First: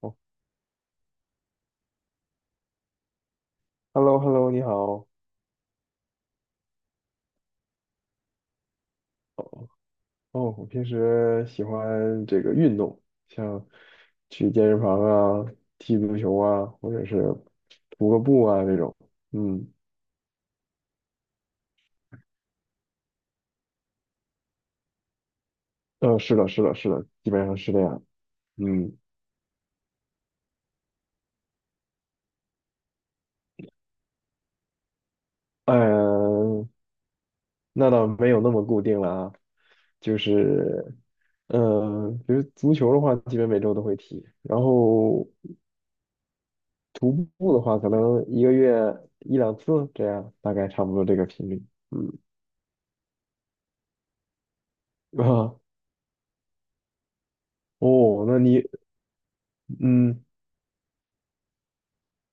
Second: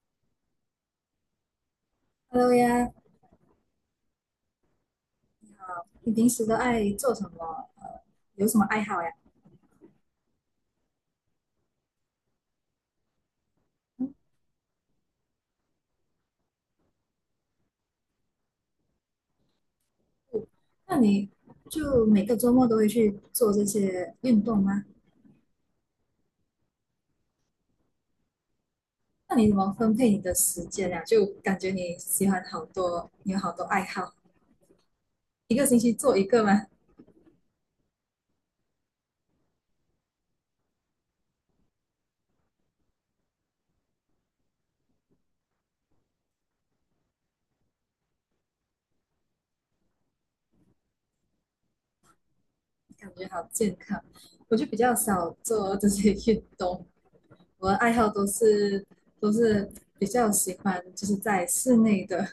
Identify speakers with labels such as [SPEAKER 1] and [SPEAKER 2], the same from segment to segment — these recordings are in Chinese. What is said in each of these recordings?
[SPEAKER 1] 哦
[SPEAKER 2] Hello 呀，
[SPEAKER 1] ，Hello，Hello，你好。
[SPEAKER 2] 你平时都爱做什么？有什么爱好呀？
[SPEAKER 1] 哦，哦，我平时喜欢这个运动，像去健身房啊、踢足球啊，或者是徒个步啊这种。嗯，
[SPEAKER 2] 嗯，那你就每个周末都会去做这些运动吗？
[SPEAKER 1] 是的，是的，是的，基本上是这样。嗯，
[SPEAKER 2] 那你怎么分配你的时间呀？就感觉你喜欢好多，你有好多爱好，一个星期做一个吗？
[SPEAKER 1] 呃，那倒没有那么固定了啊，就是，比如足球的话，基本每周都会踢，然后徒步的话，可能一个月一两次这样，大概差不多这个频率。嗯
[SPEAKER 2] 感觉好健康。我就比较少
[SPEAKER 1] 啊。
[SPEAKER 2] 做这些运动，我的爱好都
[SPEAKER 1] 哦，那你
[SPEAKER 2] 是都是比
[SPEAKER 1] 嗯
[SPEAKER 2] 较喜欢就是在室内的，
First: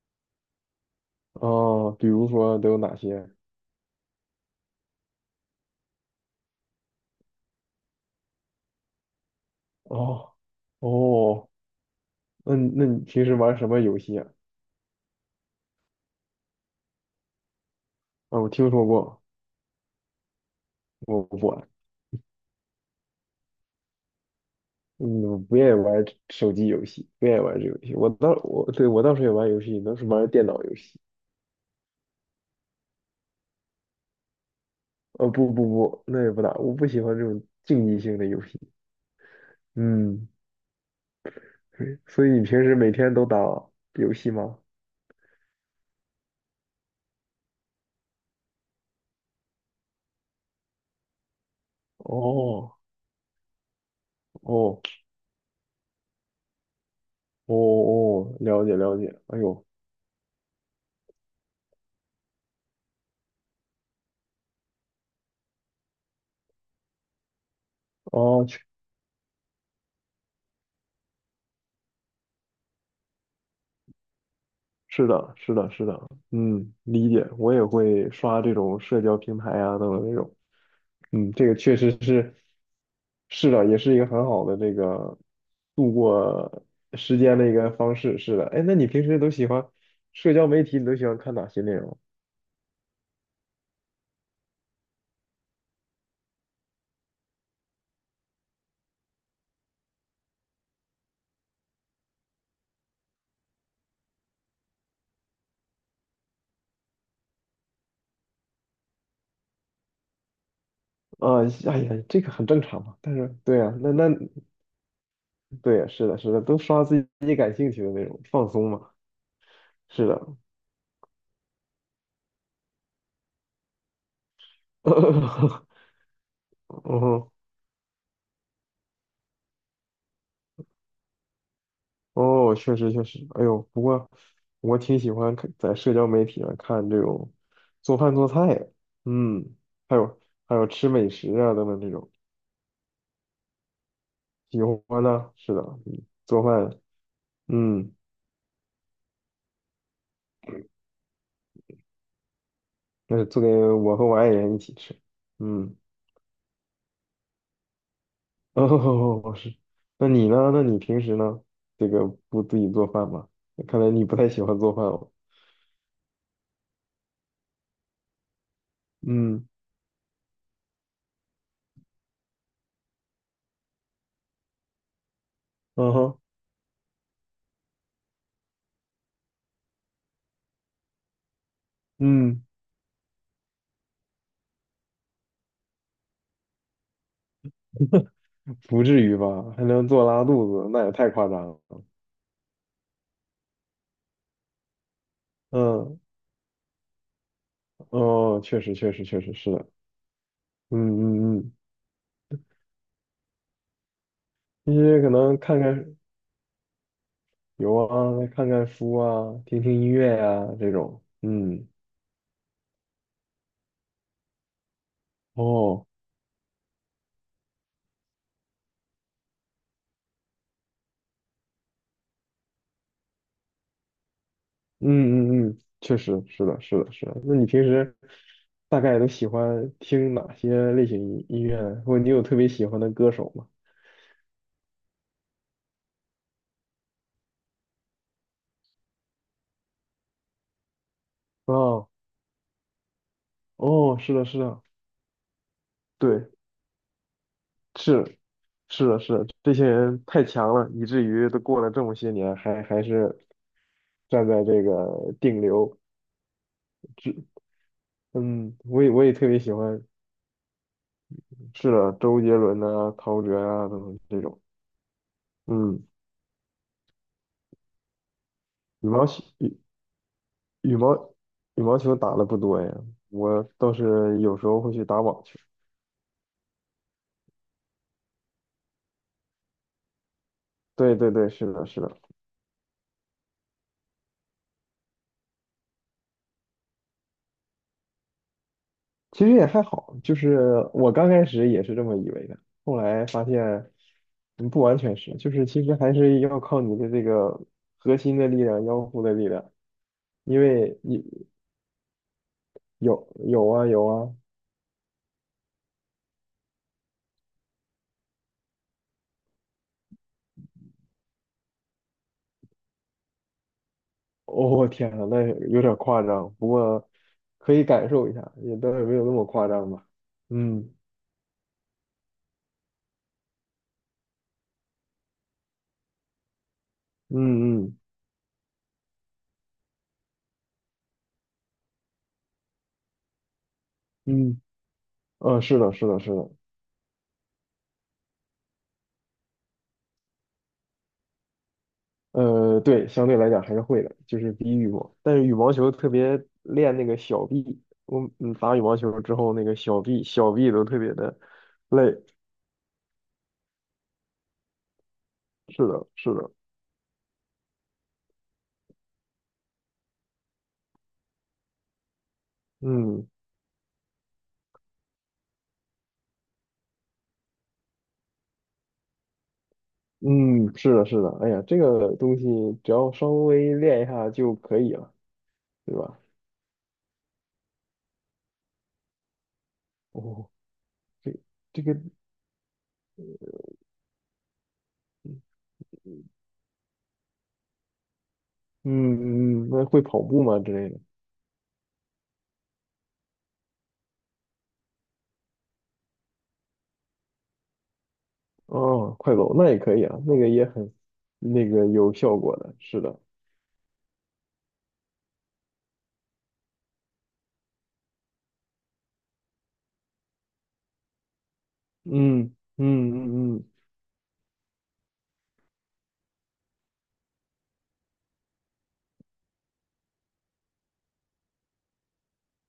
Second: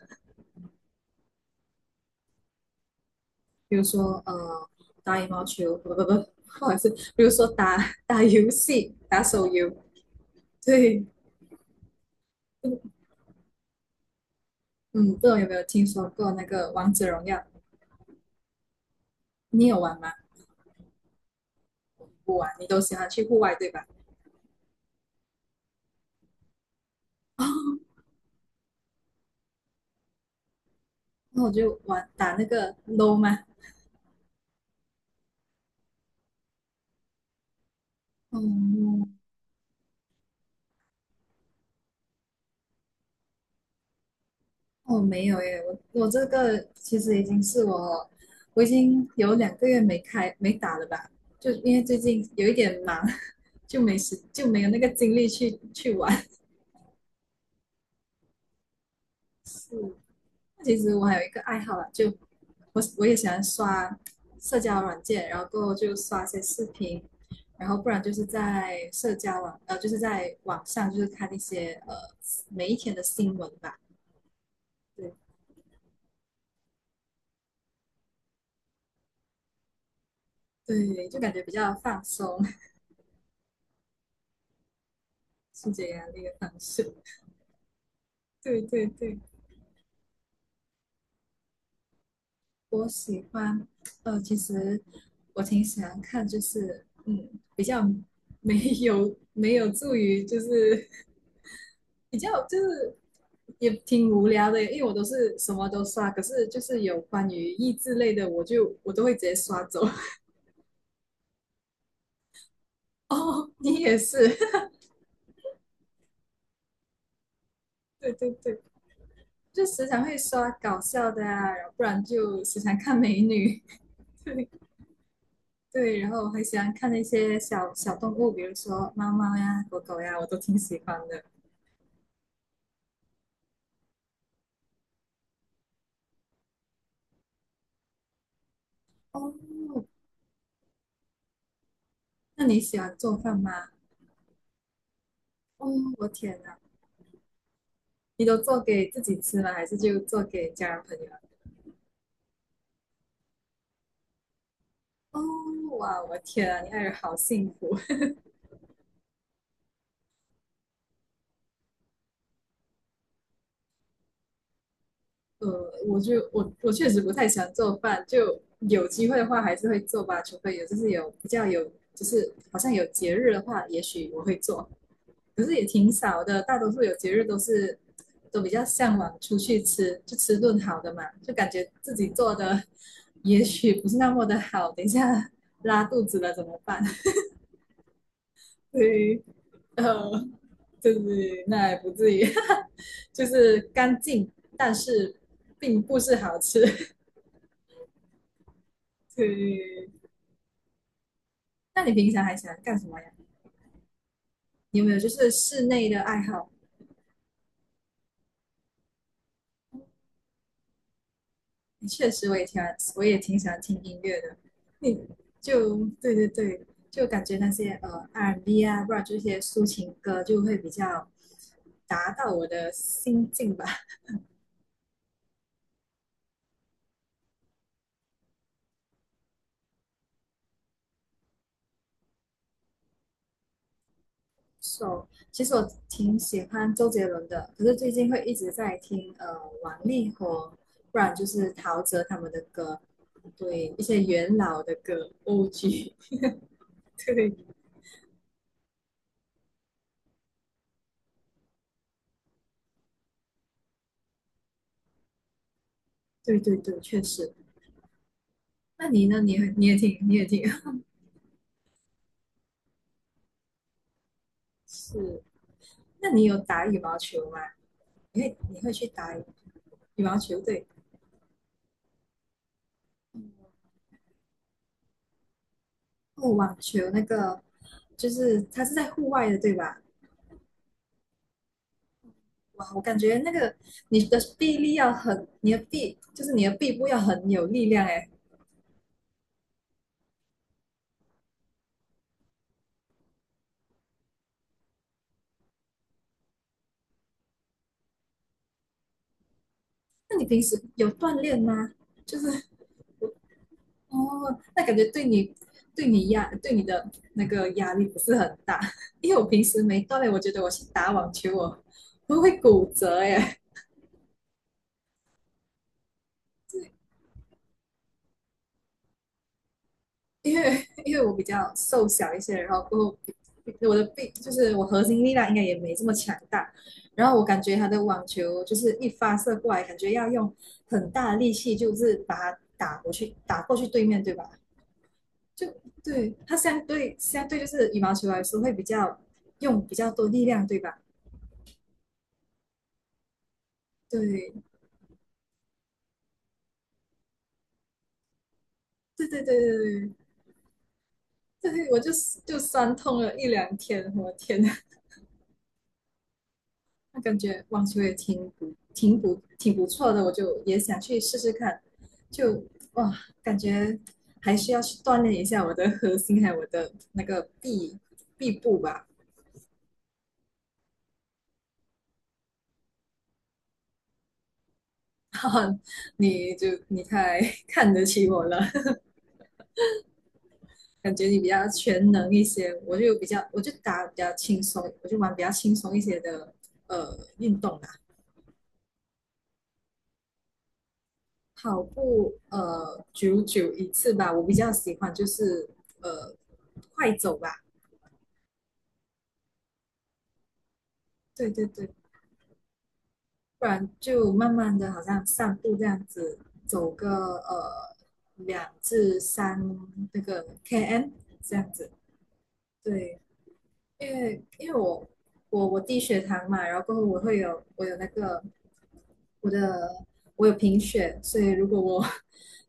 [SPEAKER 1] 啊，比如说都有哪些？
[SPEAKER 2] 比如说打羽毛球，不不不，或者是比如说打 打游戏、打手游，
[SPEAKER 1] 哦
[SPEAKER 2] 对。
[SPEAKER 1] 哦，那你平时玩什么游戏啊？
[SPEAKER 2] 嗯，不知道有没有听说过那个王者荣耀？
[SPEAKER 1] 啊，我听说过，
[SPEAKER 2] 你有玩吗？
[SPEAKER 1] 我不玩，
[SPEAKER 2] 不玩，你都喜欢去户外对吧？
[SPEAKER 1] 嗯，我不愿意玩手机游戏，不愿 意
[SPEAKER 2] 哦，
[SPEAKER 1] 玩这个游戏。我倒是也玩游戏，都是玩电脑游戏。
[SPEAKER 2] 那我就玩打那个 LO 吗？
[SPEAKER 1] 不不不，那也不打，我不喜欢这种竞技性的游戏。
[SPEAKER 2] 嗯，
[SPEAKER 1] 嗯，对，所以你平时每天都打游戏吗？
[SPEAKER 2] 我没有耶，我这个其实已经是我，我已经有两个月没开没打了吧，就因为最近有一
[SPEAKER 1] 哦
[SPEAKER 2] 点忙。就没时就没有那个
[SPEAKER 1] 哦
[SPEAKER 2] 精力去玩。
[SPEAKER 1] 哦哦，了解了解。哎呦，
[SPEAKER 2] 是，其实我还有一个爱好啦，就我也喜欢刷社交软件，然后过后就刷些视频，然后不然就是
[SPEAKER 1] 哦，
[SPEAKER 2] 在社交网呃就是在网上就是看一些每一天的新闻吧。
[SPEAKER 1] 是
[SPEAKER 2] 对
[SPEAKER 1] 的，是的，是的，嗯，理解，我也会刷这种社交平台啊，等等这种，
[SPEAKER 2] 对，就感
[SPEAKER 1] 嗯，
[SPEAKER 2] 觉
[SPEAKER 1] 这
[SPEAKER 2] 比
[SPEAKER 1] 个
[SPEAKER 2] 较
[SPEAKER 1] 确实
[SPEAKER 2] 放
[SPEAKER 1] 是，
[SPEAKER 2] 松。
[SPEAKER 1] 是的，也是一个很好的这个
[SPEAKER 2] 疏解
[SPEAKER 1] 度
[SPEAKER 2] 压力的方
[SPEAKER 1] 过
[SPEAKER 2] 式。
[SPEAKER 1] 时间的一个方式，是的，
[SPEAKER 2] 对
[SPEAKER 1] 哎，那
[SPEAKER 2] 对
[SPEAKER 1] 你平
[SPEAKER 2] 对，
[SPEAKER 1] 时都喜欢社交媒体，你都喜欢看哪些内容？
[SPEAKER 2] 我喜欢其实我挺喜欢看，就是嗯比较没没有助于就是比较就是也挺无聊的，因为我都是什么都刷，可是就是有关于益智类的，我都会直接刷走。
[SPEAKER 1] 啊、哎呀，这个很正常嘛，但是
[SPEAKER 2] 哦，
[SPEAKER 1] 对啊，
[SPEAKER 2] 你
[SPEAKER 1] 那
[SPEAKER 2] 也
[SPEAKER 1] 那
[SPEAKER 2] 是。
[SPEAKER 1] 对啊，是的，是的，都刷自己感兴趣的内
[SPEAKER 2] 对
[SPEAKER 1] 容，
[SPEAKER 2] 对
[SPEAKER 1] 放
[SPEAKER 2] 对，
[SPEAKER 1] 松嘛，
[SPEAKER 2] 就时常
[SPEAKER 1] 是
[SPEAKER 2] 会
[SPEAKER 1] 的，
[SPEAKER 2] 刷搞笑的啊，然后不然就时常看美女。对 对，然后还喜欢看
[SPEAKER 1] 嗯
[SPEAKER 2] 那
[SPEAKER 1] 哼
[SPEAKER 2] 些小小动物，比如说猫猫呀、狗狗呀，我都挺喜欢的。
[SPEAKER 1] 哦，确实确实，哎呦，不过我挺喜欢看在社交媒体上看这种做饭做菜的
[SPEAKER 2] 哦，
[SPEAKER 1] 嗯，还有还有吃美食啊等等这种，
[SPEAKER 2] 那你喜欢做饭吗？
[SPEAKER 1] 喜欢呢，是的，
[SPEAKER 2] 哦，
[SPEAKER 1] 嗯
[SPEAKER 2] 我天
[SPEAKER 1] 做
[SPEAKER 2] 哪，
[SPEAKER 1] 饭，嗯，
[SPEAKER 2] 你都做给自己吃吗？还是就做给家人朋友？
[SPEAKER 1] 那是做给我和我爱人一起吃，
[SPEAKER 2] 哦，
[SPEAKER 1] 嗯，
[SPEAKER 2] 哇，我天啊，你爱人好幸福。
[SPEAKER 1] 哦，是，那你呢？那你平时呢？这个不自己做饭吗？看来你不太喜欢做饭哦，
[SPEAKER 2] 我就我确实不太喜欢做饭，就有机会的话
[SPEAKER 1] 嗯，
[SPEAKER 2] 还是会做吧，除非有就是有比较有就是好像有节日的话，也许我会做，可是也挺
[SPEAKER 1] 嗯哼，
[SPEAKER 2] 少的，大多数有节日都是都比较向往出去吃，就吃顿好的嘛，就感觉自己做
[SPEAKER 1] 嗯，
[SPEAKER 2] 的 也许不是那么的好，等一下 拉肚子了怎么办？
[SPEAKER 1] 不至
[SPEAKER 2] 对，
[SPEAKER 1] 于吧？还能做
[SPEAKER 2] 呃，
[SPEAKER 1] 拉肚子，那也
[SPEAKER 2] 就
[SPEAKER 1] 太夸
[SPEAKER 2] 是
[SPEAKER 1] 张了，
[SPEAKER 2] 那也不至于。就是干净，但是并
[SPEAKER 1] 嗯。
[SPEAKER 2] 不是好吃。
[SPEAKER 1] 哦，确实，确实，确实是的。
[SPEAKER 2] 对。
[SPEAKER 1] 嗯嗯嗯，
[SPEAKER 2] 那你平常还喜欢干什么呀？
[SPEAKER 1] 一
[SPEAKER 2] 你有没有
[SPEAKER 1] 些
[SPEAKER 2] 就
[SPEAKER 1] 可
[SPEAKER 2] 是
[SPEAKER 1] 能看
[SPEAKER 2] 室内
[SPEAKER 1] 看
[SPEAKER 2] 的爱好？
[SPEAKER 1] 有啊，看看书啊，听听音乐呀、这种。嗯，
[SPEAKER 2] 确实，我也挺喜欢听音乐的。你
[SPEAKER 1] 哦，
[SPEAKER 2] 对对对，就感觉那些R&B 啊，不然就一些抒情歌，就会比较达到我的心境吧。
[SPEAKER 1] 嗯嗯嗯，确实是的，是的，是的。那你平时大概都喜欢听哪些类型音乐呢或者你有特别喜欢的歌手吗？
[SPEAKER 2] So,其实我挺喜欢周杰伦的，可是最近会一直在听王力宏，不然就是陶
[SPEAKER 1] 哦
[SPEAKER 2] 喆他们的歌，对一
[SPEAKER 1] 哦，
[SPEAKER 2] 些
[SPEAKER 1] 是的，
[SPEAKER 2] 元
[SPEAKER 1] 是的，
[SPEAKER 2] 老的歌，OG。
[SPEAKER 1] 对，
[SPEAKER 2] 对。
[SPEAKER 1] 是是的，是的，这些人太强了，以至于都过了这么些年，还是站在这个顶流。
[SPEAKER 2] 对对对，确实。
[SPEAKER 1] 嗯，我
[SPEAKER 2] 那
[SPEAKER 1] 也我
[SPEAKER 2] 你
[SPEAKER 1] 也
[SPEAKER 2] 呢？
[SPEAKER 1] 特别喜欢，
[SPEAKER 2] 你也挺
[SPEAKER 1] 是的，周杰伦呐，陶喆啊等等这种。
[SPEAKER 2] 是。
[SPEAKER 1] 嗯，
[SPEAKER 2] 那你有打羽毛球吗？你会去
[SPEAKER 1] 羽毛
[SPEAKER 2] 打
[SPEAKER 1] 球
[SPEAKER 2] 羽
[SPEAKER 1] 羽
[SPEAKER 2] 毛球？对，
[SPEAKER 1] 羽毛羽毛球打的不多呀，我倒是有时候会去打网球。
[SPEAKER 2] 哦，网球那个就是它是在户外的，对吧？
[SPEAKER 1] 对对对，是的，是的，
[SPEAKER 2] 哇，我感觉那个你的臂力要很，你的臂部要很有力量哎。
[SPEAKER 1] 其实也还好，就是我刚开始也是这么以为的，后来发现，嗯，不完全是，就是其实还是要靠你的这个核心的力量、腰部的力量，
[SPEAKER 2] 那你
[SPEAKER 1] 因
[SPEAKER 2] 平时
[SPEAKER 1] 为
[SPEAKER 2] 有
[SPEAKER 1] 你
[SPEAKER 2] 锻炼吗？就是
[SPEAKER 1] 有有啊，
[SPEAKER 2] 哦，那感觉对你对你压对你的那个压力不是很大。因为我平时没锻炼，我觉得我去打网球我会骨折耶。
[SPEAKER 1] 哦，天呐，那有点夸张，不过 可以感受一下，也倒也没有那么夸张吧。
[SPEAKER 2] 因为
[SPEAKER 1] 嗯
[SPEAKER 2] 因为我比较瘦小一些，然后过后我的臂就是我核心力量应该也没这么强大，然后我感觉
[SPEAKER 1] 嗯
[SPEAKER 2] 他
[SPEAKER 1] 嗯
[SPEAKER 2] 的网球就是一发射过来，感觉要用很大的力气，就是把它打过去，打过去对面，对吧？
[SPEAKER 1] 嗯，
[SPEAKER 2] 就
[SPEAKER 1] 是的，是的，
[SPEAKER 2] 对，
[SPEAKER 1] 是的，
[SPEAKER 2] 它相对就是羽毛球来说会比较用比较多力量，对吧？
[SPEAKER 1] 对，相对来讲还是会的，就是
[SPEAKER 2] 对
[SPEAKER 1] 比羽毛，但是羽毛球特别练那个小臂，我嗯打羽毛球
[SPEAKER 2] 对
[SPEAKER 1] 之
[SPEAKER 2] 对
[SPEAKER 1] 后
[SPEAKER 2] 对
[SPEAKER 1] 那个小
[SPEAKER 2] 对
[SPEAKER 1] 臂小臂都特别的
[SPEAKER 2] 对，对我就
[SPEAKER 1] 累。
[SPEAKER 2] 酸痛了一两天，我天呐。
[SPEAKER 1] 是的，是的，
[SPEAKER 2] 那感觉网球也挺不错的，我就也想去试试看，就哇，
[SPEAKER 1] 嗯
[SPEAKER 2] 感觉还是要去锻炼一下我的核心，还有我的那个臂部吧。
[SPEAKER 1] 嗯，是的，是的，哎呀，这个东西只要稍微练一下就可以了，
[SPEAKER 2] 哈哈，
[SPEAKER 1] 对吧？
[SPEAKER 2] 你太 看得起我了。
[SPEAKER 1] 哦，
[SPEAKER 2] 感觉
[SPEAKER 1] 这
[SPEAKER 2] 你比较
[SPEAKER 1] 这个。
[SPEAKER 2] 全能一些，我就打比较轻松，我就玩比较轻松一些的运动啦。
[SPEAKER 1] 嗯嗯，嗯那会跑步吗之类的？
[SPEAKER 2] 跑步久久一次吧，我比较喜欢就是呃快走吧，
[SPEAKER 1] 哦，快走，那也可以啊，那个也很，
[SPEAKER 2] 对对
[SPEAKER 1] 那个
[SPEAKER 2] 对，
[SPEAKER 1] 有效果的，是的，
[SPEAKER 2] 不然就慢慢的好像散步这样子，走个呃两至三那个 km 这样子，
[SPEAKER 1] 嗯嗯
[SPEAKER 2] 对，
[SPEAKER 1] 嗯嗯，
[SPEAKER 2] 因为因为我我低血糖嘛，然后过后我有那个我的我有贫血，所以如果我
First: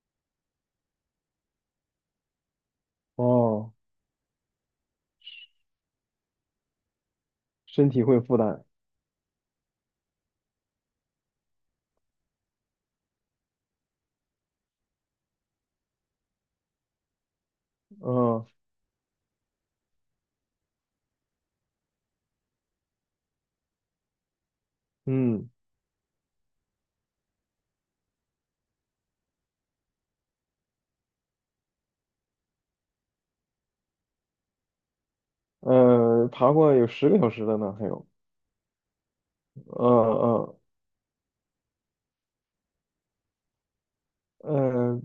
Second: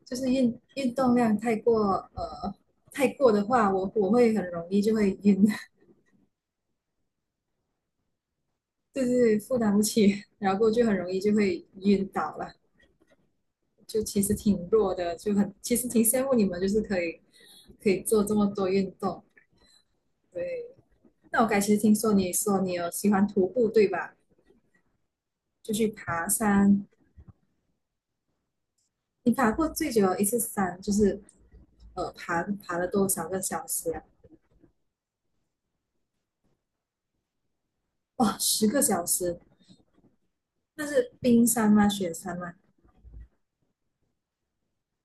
[SPEAKER 2] 就是运动量太过的话，
[SPEAKER 1] 哦，
[SPEAKER 2] 我会很容易就会晕。
[SPEAKER 1] 身体会负担，
[SPEAKER 2] 对对对，负担不起，然后就很容易就会晕倒了。就其实挺弱的，其实挺羡慕你们，就是可以做这么
[SPEAKER 1] 嗯
[SPEAKER 2] 多运动。对，那我刚才其实听说你说你有喜欢徒步，对吧？
[SPEAKER 1] 嗯
[SPEAKER 2] 就去爬山，你爬过最久的一次山就是爬了多少个小时啊？
[SPEAKER 1] 爬过有10个小时的呢，还有，
[SPEAKER 2] 哇，十个小时，
[SPEAKER 1] 嗯嗯
[SPEAKER 2] 那是冰山吗？雪山吗？
[SPEAKER 1] 嗯，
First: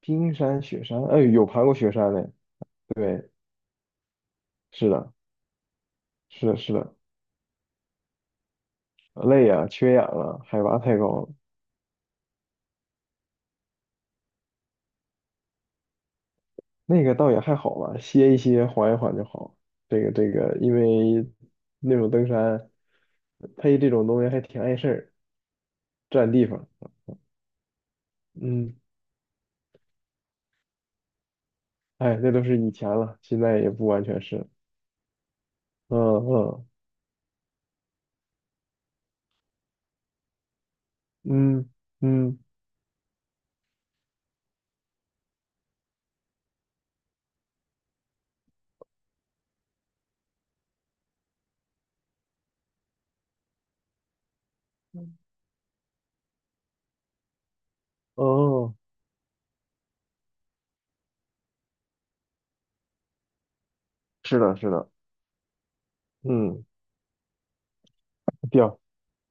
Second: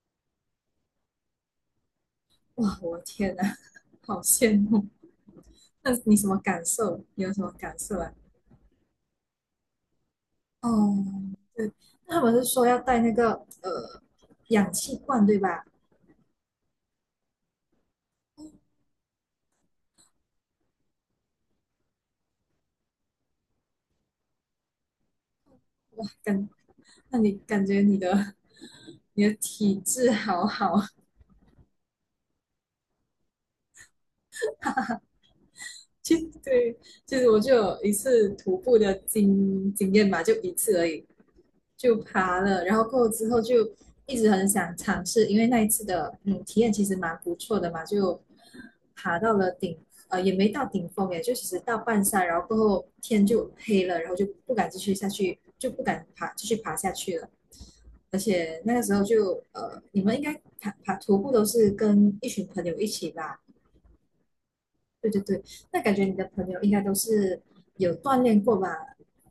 [SPEAKER 1] 冰山雪山，哎，有爬过雪山的，
[SPEAKER 2] 哇，我的
[SPEAKER 1] 对，
[SPEAKER 2] 天呐。好羡慕！
[SPEAKER 1] 是的，
[SPEAKER 2] 那你什么
[SPEAKER 1] 是的，
[SPEAKER 2] 感
[SPEAKER 1] 是的，
[SPEAKER 2] 受？你有什么感受啊？
[SPEAKER 1] 累呀、缺氧了，海拔
[SPEAKER 2] 哦，
[SPEAKER 1] 太高了，
[SPEAKER 2] 对，那他们是说要带那个呃氧气罐，对吧？
[SPEAKER 1] 那个倒也还好吧，歇一歇，缓一缓就好。这个，因为那种登山配这种东西还挺碍事儿，
[SPEAKER 2] 哇，
[SPEAKER 1] 占地方。
[SPEAKER 2] 那你感觉你的
[SPEAKER 1] 嗯，
[SPEAKER 2] 你的体质好好。
[SPEAKER 1] 哎，那都是以前了，现在也不完全是。嗯
[SPEAKER 2] 其
[SPEAKER 1] 嗯
[SPEAKER 2] 对，其实我就有一次徒步的经验吧，就一次而已，
[SPEAKER 1] 嗯
[SPEAKER 2] 就
[SPEAKER 1] 嗯，
[SPEAKER 2] 爬了，然后过后之后就一直很想尝试，因为那一次的体验其实蛮不错的嘛，就爬到了顶，也没到顶峰耶，就其实到半山，然后过后天就黑了，然后就不敢继续下去，就不敢爬继续爬下去了。而且那
[SPEAKER 1] 哦，
[SPEAKER 2] 个时候就你们应该徒步都是跟一群朋友一起吧？
[SPEAKER 1] 是的，是的，
[SPEAKER 2] 对对对，那感觉你的朋友
[SPEAKER 1] 嗯，
[SPEAKER 2] 应该都是有锻炼过吧？
[SPEAKER 1] 掉，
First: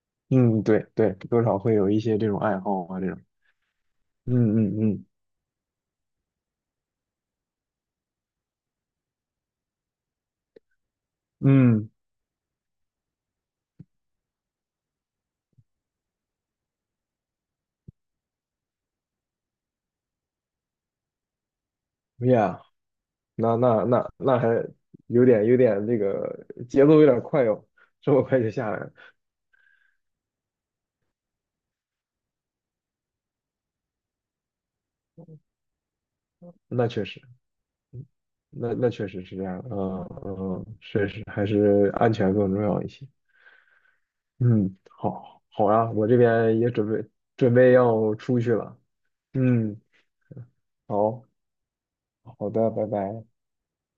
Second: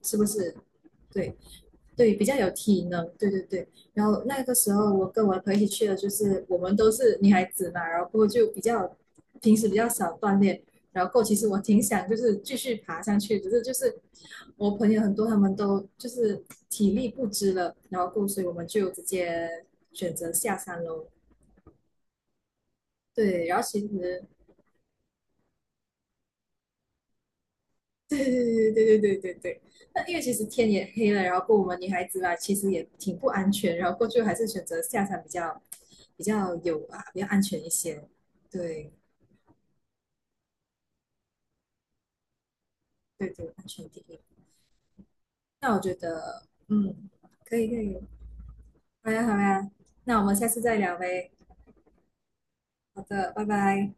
[SPEAKER 2] 是不是？
[SPEAKER 1] 嗯，对对，
[SPEAKER 2] 对
[SPEAKER 1] 多少会有一
[SPEAKER 2] 对，
[SPEAKER 1] 些
[SPEAKER 2] 比
[SPEAKER 1] 这
[SPEAKER 2] 较
[SPEAKER 1] 种
[SPEAKER 2] 有
[SPEAKER 1] 爱好
[SPEAKER 2] 体
[SPEAKER 1] 啊，这
[SPEAKER 2] 能。
[SPEAKER 1] 种，
[SPEAKER 2] 对对对。然后那个
[SPEAKER 1] 嗯
[SPEAKER 2] 时
[SPEAKER 1] 嗯
[SPEAKER 2] 候，
[SPEAKER 1] 嗯
[SPEAKER 2] 我跟我的朋友一起去的，就是我们都是女孩子嘛，然后过后就比较平时比较少锻炼，然后过后其实我挺
[SPEAKER 1] 嗯
[SPEAKER 2] 想就是继续爬上去，只是就是我朋友很多他们都就是体力不支了，然后过后所以我们就直接选择下山喽。
[SPEAKER 1] ，yeah。
[SPEAKER 2] 对，
[SPEAKER 1] 那
[SPEAKER 2] 然后其
[SPEAKER 1] 那那
[SPEAKER 2] 实
[SPEAKER 1] 那还有点那个节奏有点快哟，这
[SPEAKER 2] 对
[SPEAKER 1] 么快就下
[SPEAKER 2] 对对对
[SPEAKER 1] 来了
[SPEAKER 2] 对对对对。那因为其实天也黑了，然后过我们女孩子嘛，其实也挺不安全，然后过去还是选择下山比较比较有
[SPEAKER 1] 那
[SPEAKER 2] 啊，
[SPEAKER 1] 确
[SPEAKER 2] 比
[SPEAKER 1] 实，
[SPEAKER 2] 较安全一些。
[SPEAKER 1] 那
[SPEAKER 2] 对
[SPEAKER 1] 确实是这样的，嗯嗯，确实还是安全更重要一些。
[SPEAKER 2] 对对，安全第一。
[SPEAKER 1] 嗯，好，好
[SPEAKER 2] 那我
[SPEAKER 1] 呀，
[SPEAKER 2] 觉
[SPEAKER 1] 我这
[SPEAKER 2] 得，
[SPEAKER 1] 边也准
[SPEAKER 2] 嗯，
[SPEAKER 1] 备准
[SPEAKER 2] 可以
[SPEAKER 1] 备
[SPEAKER 2] 可以，
[SPEAKER 1] 要出去了。
[SPEAKER 2] 好呀好呀，
[SPEAKER 1] 嗯，
[SPEAKER 2] 那我们下次再聊
[SPEAKER 1] 好，
[SPEAKER 2] 呗。
[SPEAKER 1] 好的，拜
[SPEAKER 2] 好
[SPEAKER 1] 拜。
[SPEAKER 2] 的，拜拜。